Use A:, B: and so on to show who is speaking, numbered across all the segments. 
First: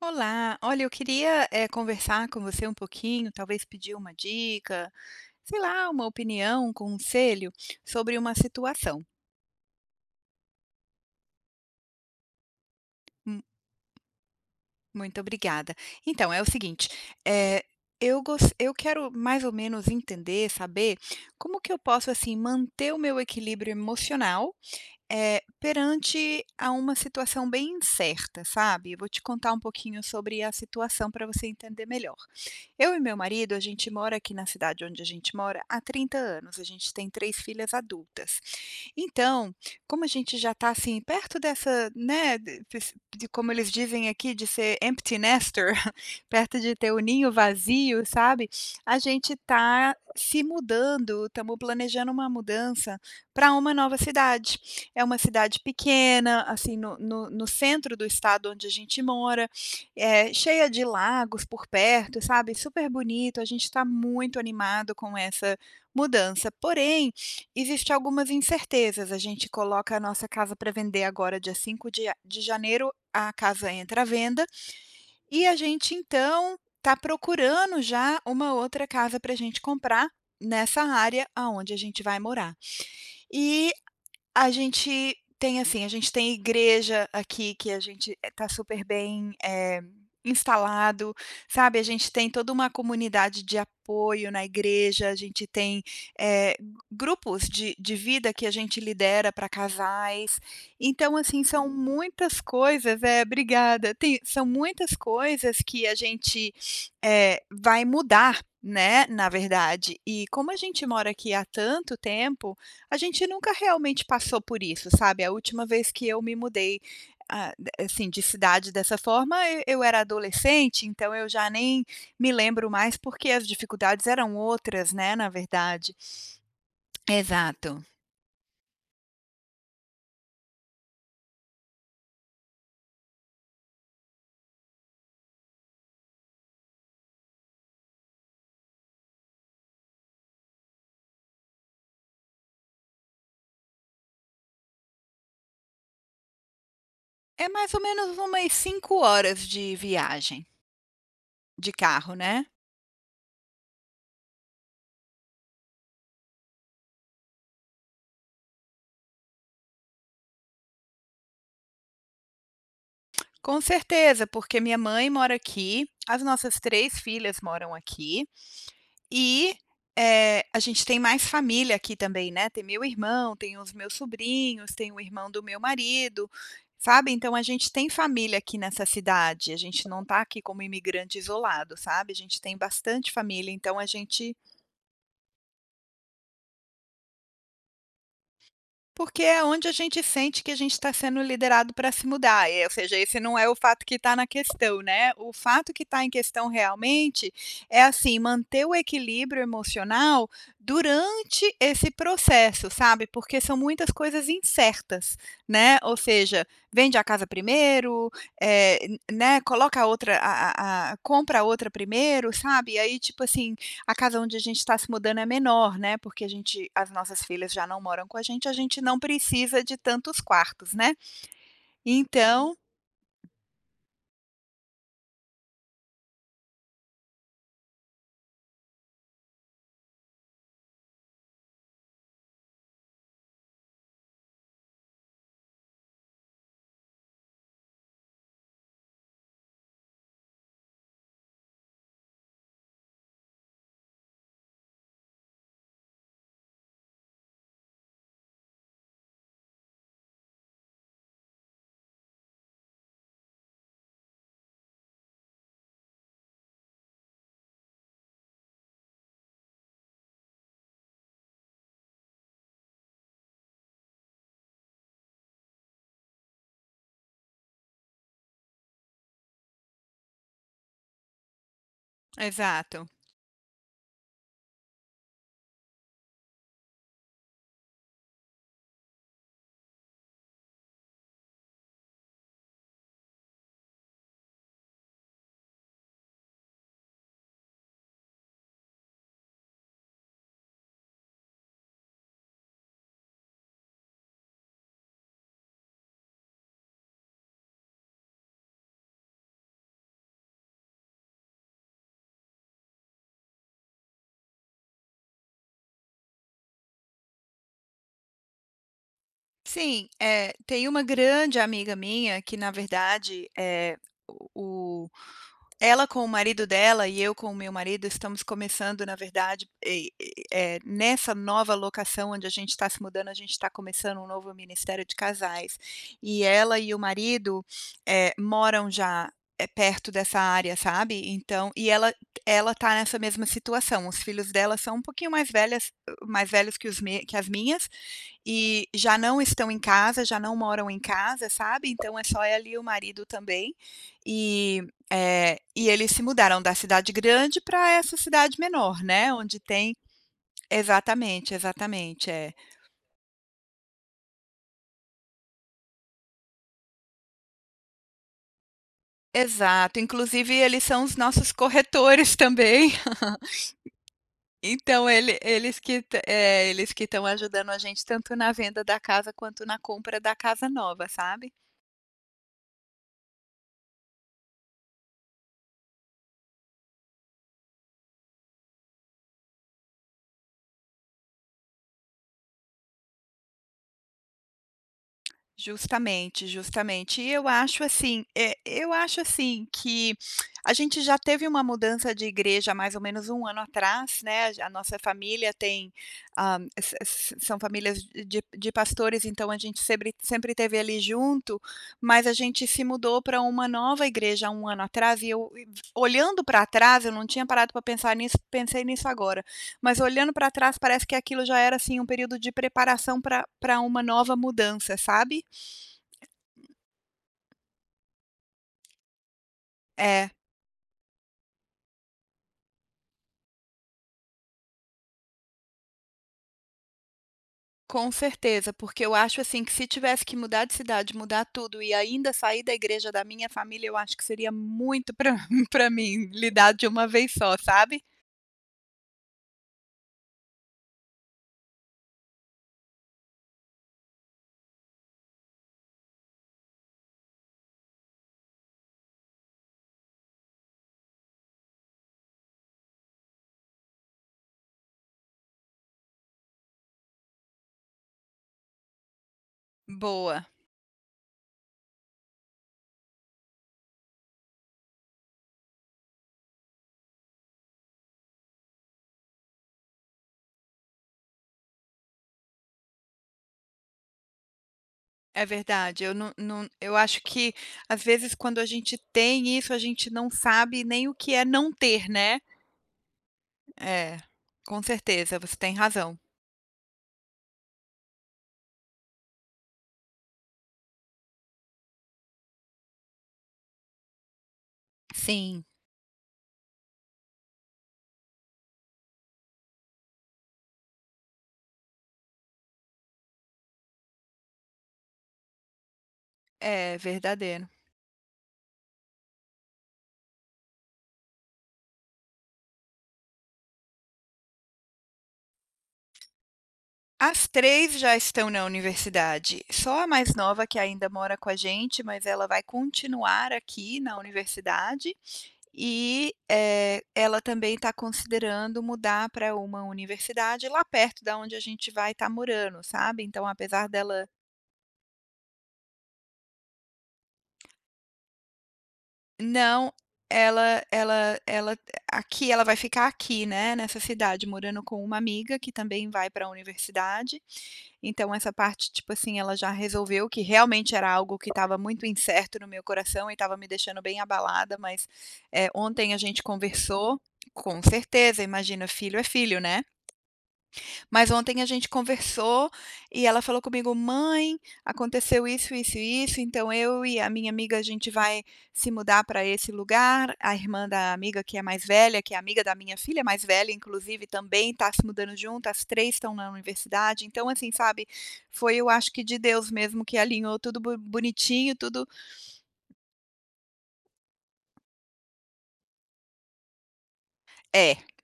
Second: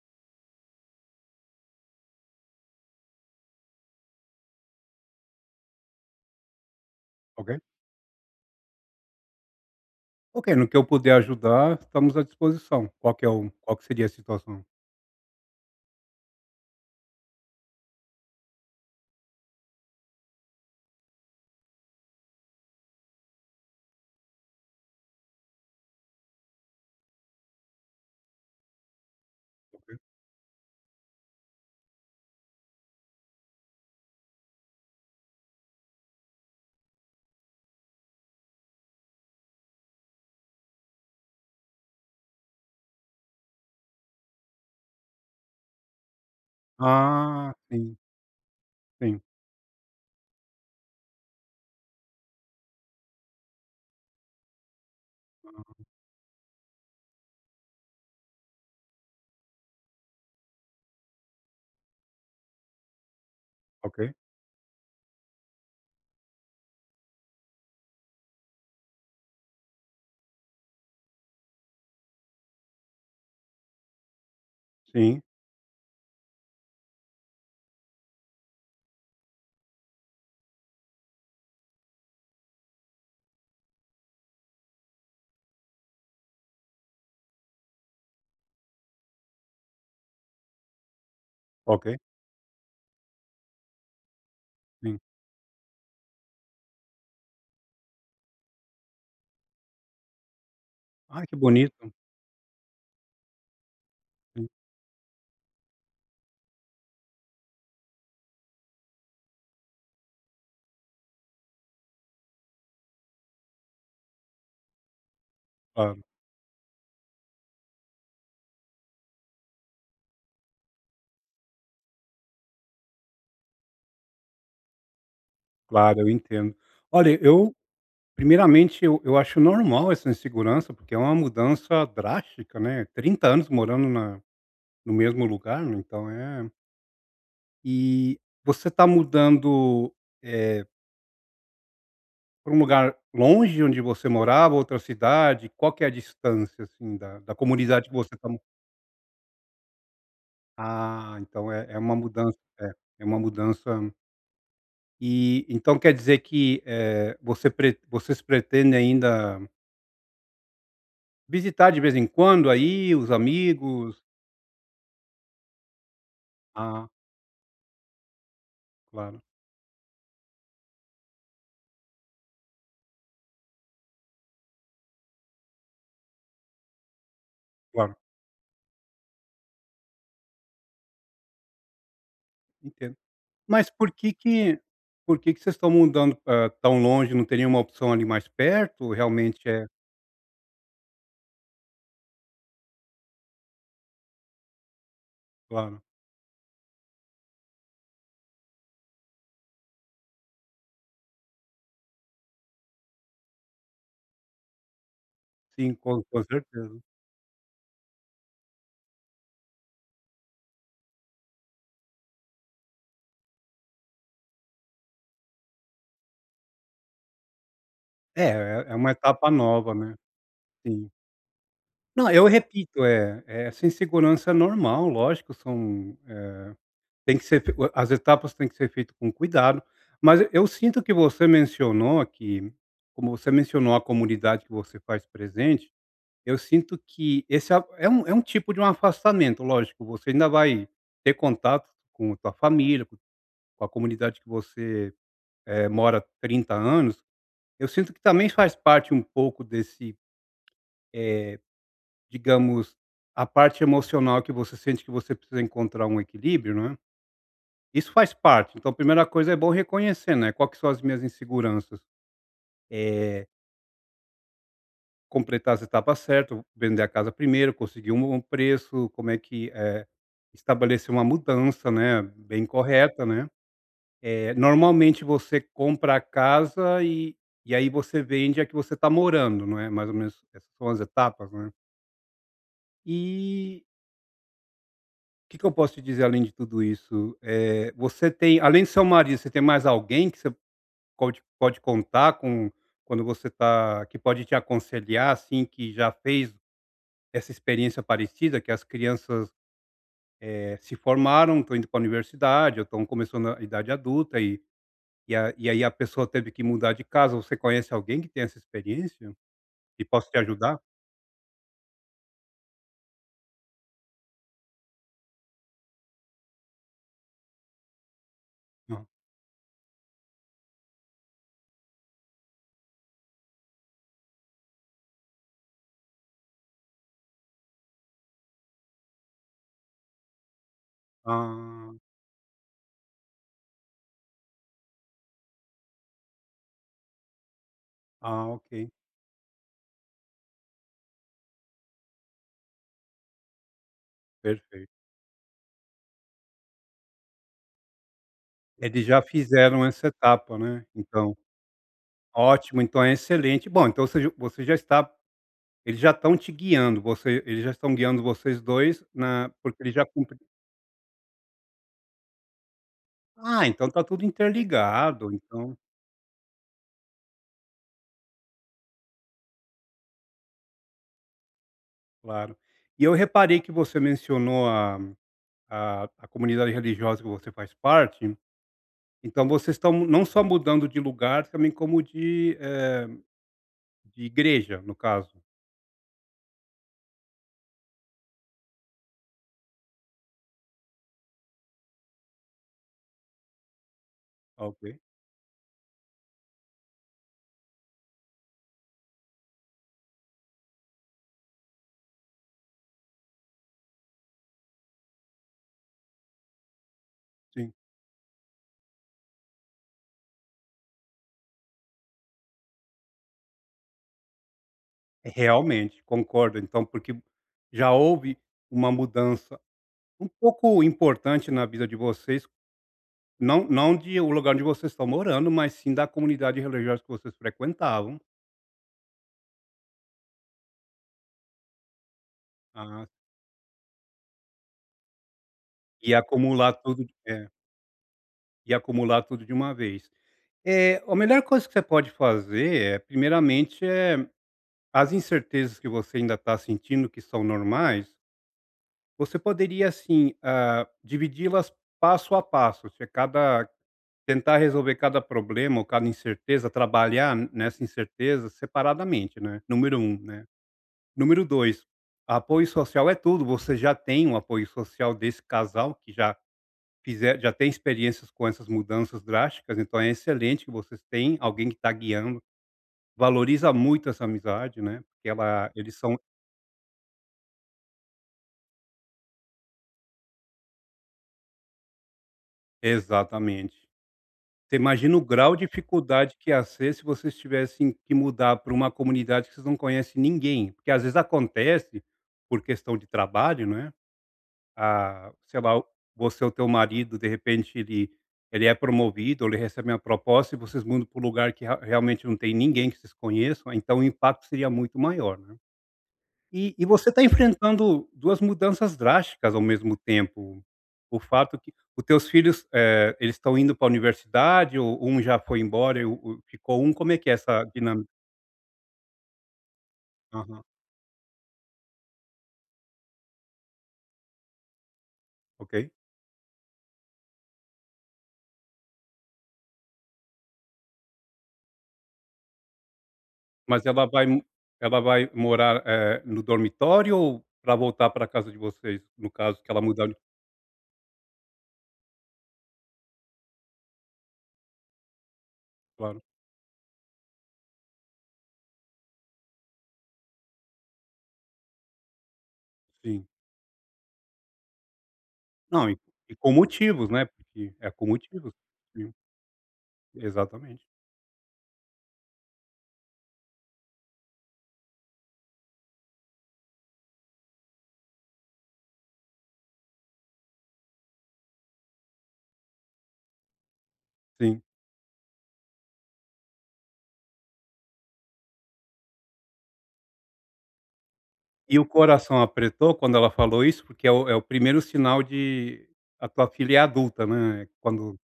A: Olá, olha, eu queria, conversar com você um pouquinho, talvez pedir uma dica, sei lá, uma opinião, um
B: Ok.
A: conselho sobre uma situação.
B: Ok, no que eu puder ajudar, estamos à disposição. Qual que é
A: Mu
B: o qual que seria a situação?
A: Muito obrigada. Então, é o seguinte, eh, eu quero mais ou menos entender, saber, como que eu posso, assim, manter o meu equilíbrio emocional, perante a uma situação bem incerta, sabe. Eu vou te contar um
B: Ok.
A: pouquinho sobre a situação para você entender melhor. Eu e meu marido, a gente mora aqui na cidade onde a gente mora há 30 anos, a gente tem 3 filhas adultas. Então, como a gente já está assim, perto dessa, né, de como eles dizem aqui, de ser empty nester, perto de ter o ninho
B: Ah, sim,
A: vazio, sabe, a
B: sim.
A: gente está se mudando, estamos planejando uma mudança para uma nova cidade. É uma cidade
B: Ah,
A: pequena, assim, no centro do estado onde a gente mora, é cheia de lagos por perto, sabe, super bonito, a gente está
B: ok.
A: muito animado com essa mudança. Porém, existe algumas incertezas, a gente coloca a nossa casa para vender agora dia 5 de janeiro, a casa entra à venda,
B: Sim,
A: e a gente então está procurando já uma outra casa para a gente comprar nessa área aonde a gente vai morar. E a gente tem, assim, a gente tem igreja aqui que a gente, está super bem, instalado, sabe, a
B: ok,
A: gente tem toda uma comunidade de apoio na
B: sim.
A: igreja, a gente tem, eh, grupos de vida que a gente lidera para casais. Então,
B: Ah, que
A: assim, são
B: bonito.
A: muitas coisas é, obrigada. Tem são
B: Sim,
A: muitas coisas que a gente, vai mudar, né, na verdade. E como a gente mora aqui há tanto tempo, a gente nunca realmente passou por isso, sabe. A última vez
B: claro,
A: que eu me mudei, assim, de cidade dessa forma, e eu era adolescente, então eu já nem me lembro mais, porque as dificuldades eram outras, né, na verdade.
B: claro, eu entendo. Olha, eu
A: Exato.
B: primeiramente, eu eu acho normal essa insegurança, porque é uma mudança drástica, né, trinta anos morando na no mesmo lugar, né, então é, e você está mudando, eh para um lugar longe de onde você morava, outra cidade? Qual que é a distância, assim, da
A: É mais ou
B: comunidade que você
A: menos
B: está.
A: umas 5 horas de viagem,
B: Ah, então é
A: de
B: uma
A: carro,
B: mudança
A: né.
B: é, é uma mudança. E então quer dizer que, você pre vocês pretendem ainda visitar de vez em quando aí os
A: Com
B: amigos?
A: certeza, porque minha mãe mora aqui, as nossas
B: Ah,
A: 3 filhas moram aqui.
B: claro,
A: E, a gente tem mais família aqui também, né, tem meu irmão, tem os meus sobrinhos, tem o irmão do meu marido, sabe, então a gente tem
B: claro,
A: família aqui nessa cidade, a gente não tá aqui como imigrante isolado, sabe, a gente tem
B: entendo.
A: bastante família,
B: Mas
A: então a gente.
B: por que que vocês estão mudando, tão longe? Não teria uma opção ali mais perto?
A: Porque é
B: Realmente é
A: onde a gente sente que a gente está sendo liderado para se mudar, ou seja, esse não é o fato que está na questão, né. O fato que
B: claro.
A: está em questão realmente é, assim, manter o equilíbrio emocional durante esse processo, sabe, porque são muitas coisas incertas,
B: Sim,
A: né, ou
B: com
A: seja,
B: certeza.
A: vende a casa primeiro, eh, né, coloca a outra a compra a outra primeiro, sabe. E aí, tipo assim, a casa onde a gente está se mudando é menor, né, porque a gente as nossas filhas já não moram com
B: É,
A: a
B: é
A: gente
B: uma
A: não
B: etapa
A: precisa
B: nova,
A: de
B: né,
A: tantos quartos,
B: sim.
A: né.
B: Não, eu
A: Então
B: repito, é essa insegurança é normal, lógico, são, tem que ser fe as etapas têm que ser feitas com cuidado, mas eu sinto que você mencionou que como você mencionou a comunidade que você faz presente, eu sinto que esse a é um tipo de um afastamento, lógico, você ainda vai ter contato com a tua família, com a comunidade que você, mora há 30 anos, eu sinto que também faz parte um pouco desse. Digamos, a parte emocional que você sente que você precisa encontrar um equilíbrio, né, isso faz parte. Então, a primeira coisa é bom reconhecer, né, quais que são as minhas inseguranças. Eh, completar as etapas certas, vender a casa primeiro, conseguir um bom preço, como é que, estabelecer uma mudança, né, bem
A: exato.
B: correta, né. Normalmente você compra a casa e aí você vende a que você está morando, não é, mais ou menos essas são as etapas, né. E que eu posso te dizer além de tudo isso? Você tem, além do seu marido, você tem mais alguém que você pode contar com quando você tá que pode te aconselhar, assim, que já fez essa experiência parecida, que as crianças, se formaram, estão indo para a universidade ou estão começando a idade adulta e a e aí a pessoa teve que mudar de casa. Você conhece alguém que tem essa experiência e
A: Sim,
B: possa te ajudar?
A: tem uma grande amiga minha que, na verdade, é o Ela com o marido dela e eu com o meu marido estamos começando,
B: Não.
A: na verdade, nessa nova locação onde a gente está se mudando, a gente está começando um novo ministério de casais. E ela e o marido, moram já, perto dessa área, sabe. Então e
B: Ah,
A: ela tá nessa mesma situação, os filhos dela são um pouquinho mais velhos que os me que as minhas,
B: ah,
A: e
B: ok,
A: já não estão em casa, já não moram em casa, sabe, então é só ela e o marido também, e,
B: perfeito.
A: e eles se mudaram da cidade grande para essa cidade menor,
B: Eles já
A: né, onde
B: fizeram
A: tem
B: essa etapa, né, então
A: exatamente, exatamente, é.
B: ótimo, então é excelente. Bom, então você já está. Eles já estão te guiando, você eles já estão guiando vocês 2 na porque eles
A: Exato,
B: já cumpriram.
A: inclusive eles são os nossos corretores também,
B: Ah, então está tudo
A: então
B: interligado, então
A: eles que estão ajudando a gente tanto na venda da casa quanto na compra da casa nova, sabe.
B: claro. E eu reparei que você mencionou a a comunidade religiosa que você faz parte, então vocês estão não só mudando de lugar, também como de, de igreja, no caso.
A: Justamente, justamente. E eu acho assim, eu acho assim que a gente já teve uma mudança de igreja há mais ou menos 1 ano atrás, né,
B: Ah,
A: a
B: ok,
A: nossa família tem, hã, s s são famílias de pastores, então a gente sempre sempre teve ali junto, mas a gente se mudou para uma nova igreja há 1 ano atrás e eu e olhando para trás, eu não tinha parado
B: sim.
A: para pensar nisso, pensei nisso agora, mas olhando para trás parece que aquilo já era, assim, um período de preparação para uma nova mudança, sabe?
B: Realmente, concordo, então, porque já houve uma mudança um
A: É,
B: pouco importante na vida de vocês, não de o lugar onde vocês estão morando, mas sim da comunidade religiosa que vocês
A: com
B: frequentavam.
A: certeza, porque eu acho, assim, que se tivesse que mudar de cidade, mudar tudo e ainda sair da
B: Ah,
A: igreja da minha família, eu acho que seria muito pra
B: e
A: mim lidar
B: acumular
A: de
B: tudo
A: uma vez
B: é,
A: só, sabe.
B: e acumular tudo de uma vez. É a melhor coisa que você pode fazer é, primeiramente, é as incertezas que você ainda está sentindo que são normais, você poderia, assim, ah, dividi-las passo a passo, se é cada tentar resolver cada problema ou cada incerteza, trabalhar nessa incerteza separadamente, né, número um,
A: Boa,
B: né. Número 2, apoio social é tudo. Você já tem um apoio social desse casal que já fizer já tem experiências com essas mudanças drásticas, então é excelente que vocês têm alguém que está guiando. Valoriza muito essa amizade, né, porque
A: é
B: ela eles
A: verdade, eu
B: são
A: não, eu acho que, às vezes, quando a gente tem isso, a gente não sabe nem o que é não ter, né.
B: exatamente.
A: É,
B: Você
A: com
B: imagina o
A: certeza,
B: grau
A: você
B: de
A: tem razão.
B: dificuldade que ia ser se vocês tivessem que mudar para uma comunidade que vocês não conhecem ninguém, porque às vezes acontece por questão de trabalho, né. Ah, sei
A: Sim,
B: lá, você ou teu marido, de repente, ele é promovido, ele recebe uma proposta e vocês mudam para um lugar que realmente não tem ninguém que vocês conheçam, então o impacto seria muito maior, né. E
A: é
B: você está
A: verdadeiro.
B: enfrentando 2 mudanças drásticas ao mesmo tempo. O fato que os teus filhos, eles estão indo para a universidade ou um já foi embora e o ficou um, como é que é
A: As
B: essa
A: 3
B: dinâmica?
A: já estão na universidade, só a mais
B: Aham,
A: nova que ainda mora com a gente, mas ela vai continuar aqui na universidade
B: ok.
A: e, ela também está considerando mudar para uma universidade lá perto da onde a gente vai estar morando, sabe. Então
B: Mas
A: apesar
B: ela vai
A: dela.
B: m ela vai morar, no dormitório ou para voltar para casa de vocês, no caso que ela
A: Não,
B: mudar de
A: ela aqui ela vai ficar aqui, né, nessa cidade, morando com uma amiga que também
B: claro,
A: vai pra universidade. Então essa parte, tipo assim, ela já resolveu que realmente era algo que estava muito incerto no meu
B: sim.
A: coração e estava me deixando bem abalada, mas,
B: Não,
A: ontem a
B: e
A: gente
B: com motivos,
A: conversou,
B: né, porque
A: com
B: é com
A: certeza,
B: motivos.
A: imagina,
B: Sim,
A: filho é filho, né.
B: exatamente.
A: Mas ontem a gente conversou e ela falou comigo: "Mãe, aconteceu isso, isso e isso, então eu e a minha amiga, a gente vai se mudar para esse lugar". A irmã da amiga que é mais velha, que é amiga da minha filha mais velha, inclusive,
B: Sim.
A: também está se mudando junto, as 3 estão na universidade. Então, assim, sabe, foi eu acho que de Deus mesmo que alinhou tudo bo bonitinho,
B: E o
A: tudo.
B: coração apertou quando ela falou isso? Porque é o é o primeiro sinal de a tua filha é adulta, né,
A: É,
B: quando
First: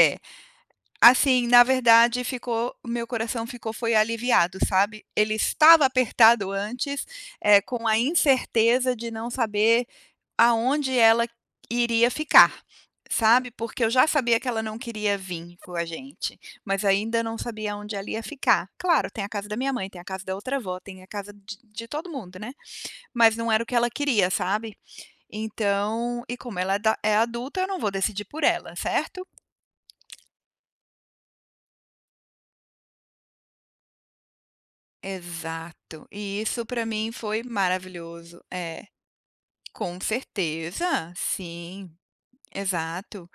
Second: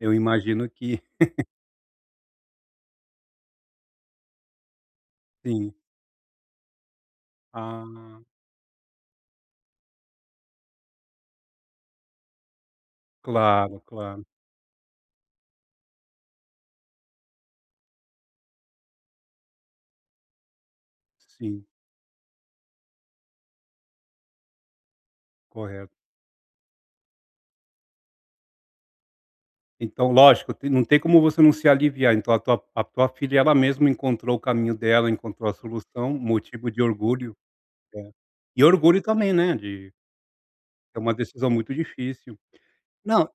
B: eu imagino que
A: Assim, na verdade ficou o meu coração ficou foi aliviado, sabe. Ele
B: sim.
A: estava apertado antes, com a
B: Ah,
A: incerteza de não saber aonde ela iria ficar, sabe,
B: claro,
A: porque eu já
B: claro.
A: sabia que ela não queria vir com a gente, mas ainda não sabia onde ela ia ficar. Claro, tem a casa da minha mãe, tem a casa da outra avó, tem a casa de
B: Sim,
A: de todo mundo, né, mas não era o que ela queria, sabe.
B: correto.
A: Então e como ela é da é adulta, eu não vou decidir por ela, certo?
B: Então, lógico, tem não tem como você não se aliviar, então a tua filha ela mesma encontrou o caminho dela, encontrou a
A: Exato.
B: solução,
A: E isso
B: motivo de
A: para mim
B: orgulho,
A: foi
B: é.
A: maravilhoso.
B: E
A: É,
B: orgulho também, né, de
A: com
B: é
A: certeza.
B: uma decisão muito
A: Sim,
B: difícil.
A: exato.
B: Não,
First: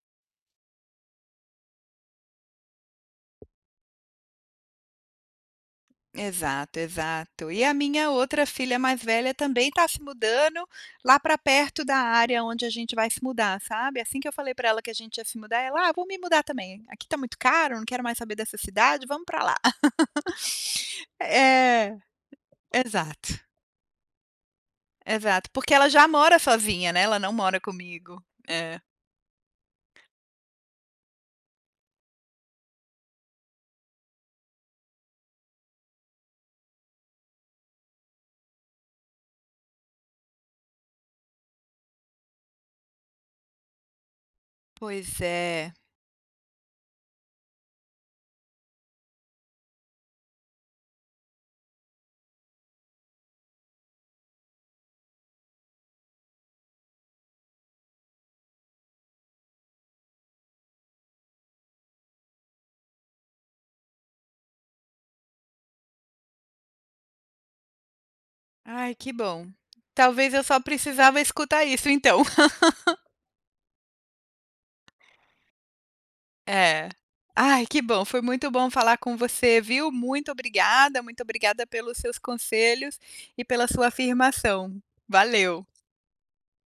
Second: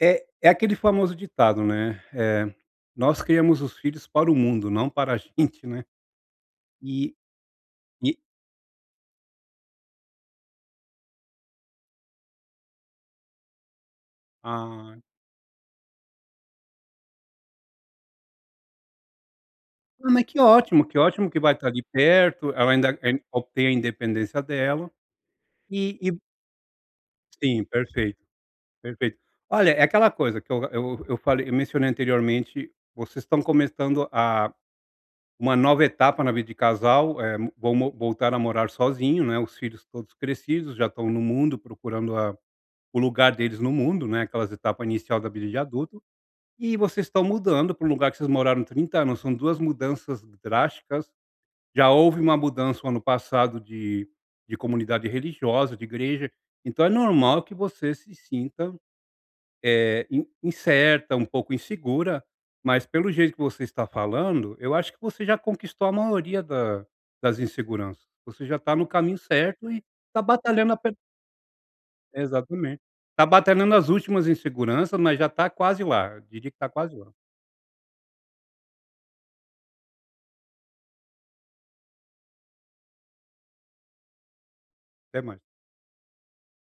B: é aquele famoso ditado, né, "Nós criamos os filhos para o mundo, não para a gente", né.
A: Exato,
B: E
A: exato. E a minha
B: e
A: outra filha mais velha também está se mudando lá para perto da área onde a gente vai se mudar, sabe. Assim que eu falei para ela que a
B: ah,
A: gente ia se mudar, ela: "Ah, vou me mudar também. Aqui tá muito caro, não quero mais saber dessa cidade, vamos para lá".
B: ah, mas que ótimo, que ótimo que vai estar ali perto, ela
A: É,
B: ainda,
A: exato,
B: obtém a independência dela,
A: exato. Porque ela
B: e
A: já
B: e
A: mora sozinha, né, ela não mora
B: sim, perfeito.
A: comigo. É.
B: Perfeito. Olha, é aquela coisa que eu falei eu mencionei anteriormente, vocês estão começando a uma nova etapa na vida de casal, vão mo voltar a morar sozinho, né, os filhos todos crescidos, já estão no mundo procurando a o lugar deles no mundo, né, aquelas etapa inicial
A: Pois
B: da vida de
A: é.
B: adulto, e vocês estão mudando para um lugar que vocês moraram 30 anos, são 2 mudanças drásticas, já houve uma mudança no ano passado de comunidade religiosa, de igreja, então é normal que você se sinta in incerta, um pouco insegura, mas pelo jeito que você está falando, eu acho que você já conquistou a maioria da das inseguranças. Você já está no
A: Ai, que
B: caminho
A: bom.
B: certo e está
A: Talvez eu só
B: batalhando ape
A: precisava escutar isso então.
B: exatamente. Está batalhando as últimas inseguranças, mas já está quase lá, eu diria que está
A: É.
B: quase lá.
A: Ai, que bom, foi muito bom falar com você, viu. Muito obrigada pelos seus conselhos e pela sua afirmação.
B: Até mais.
A: Valeu.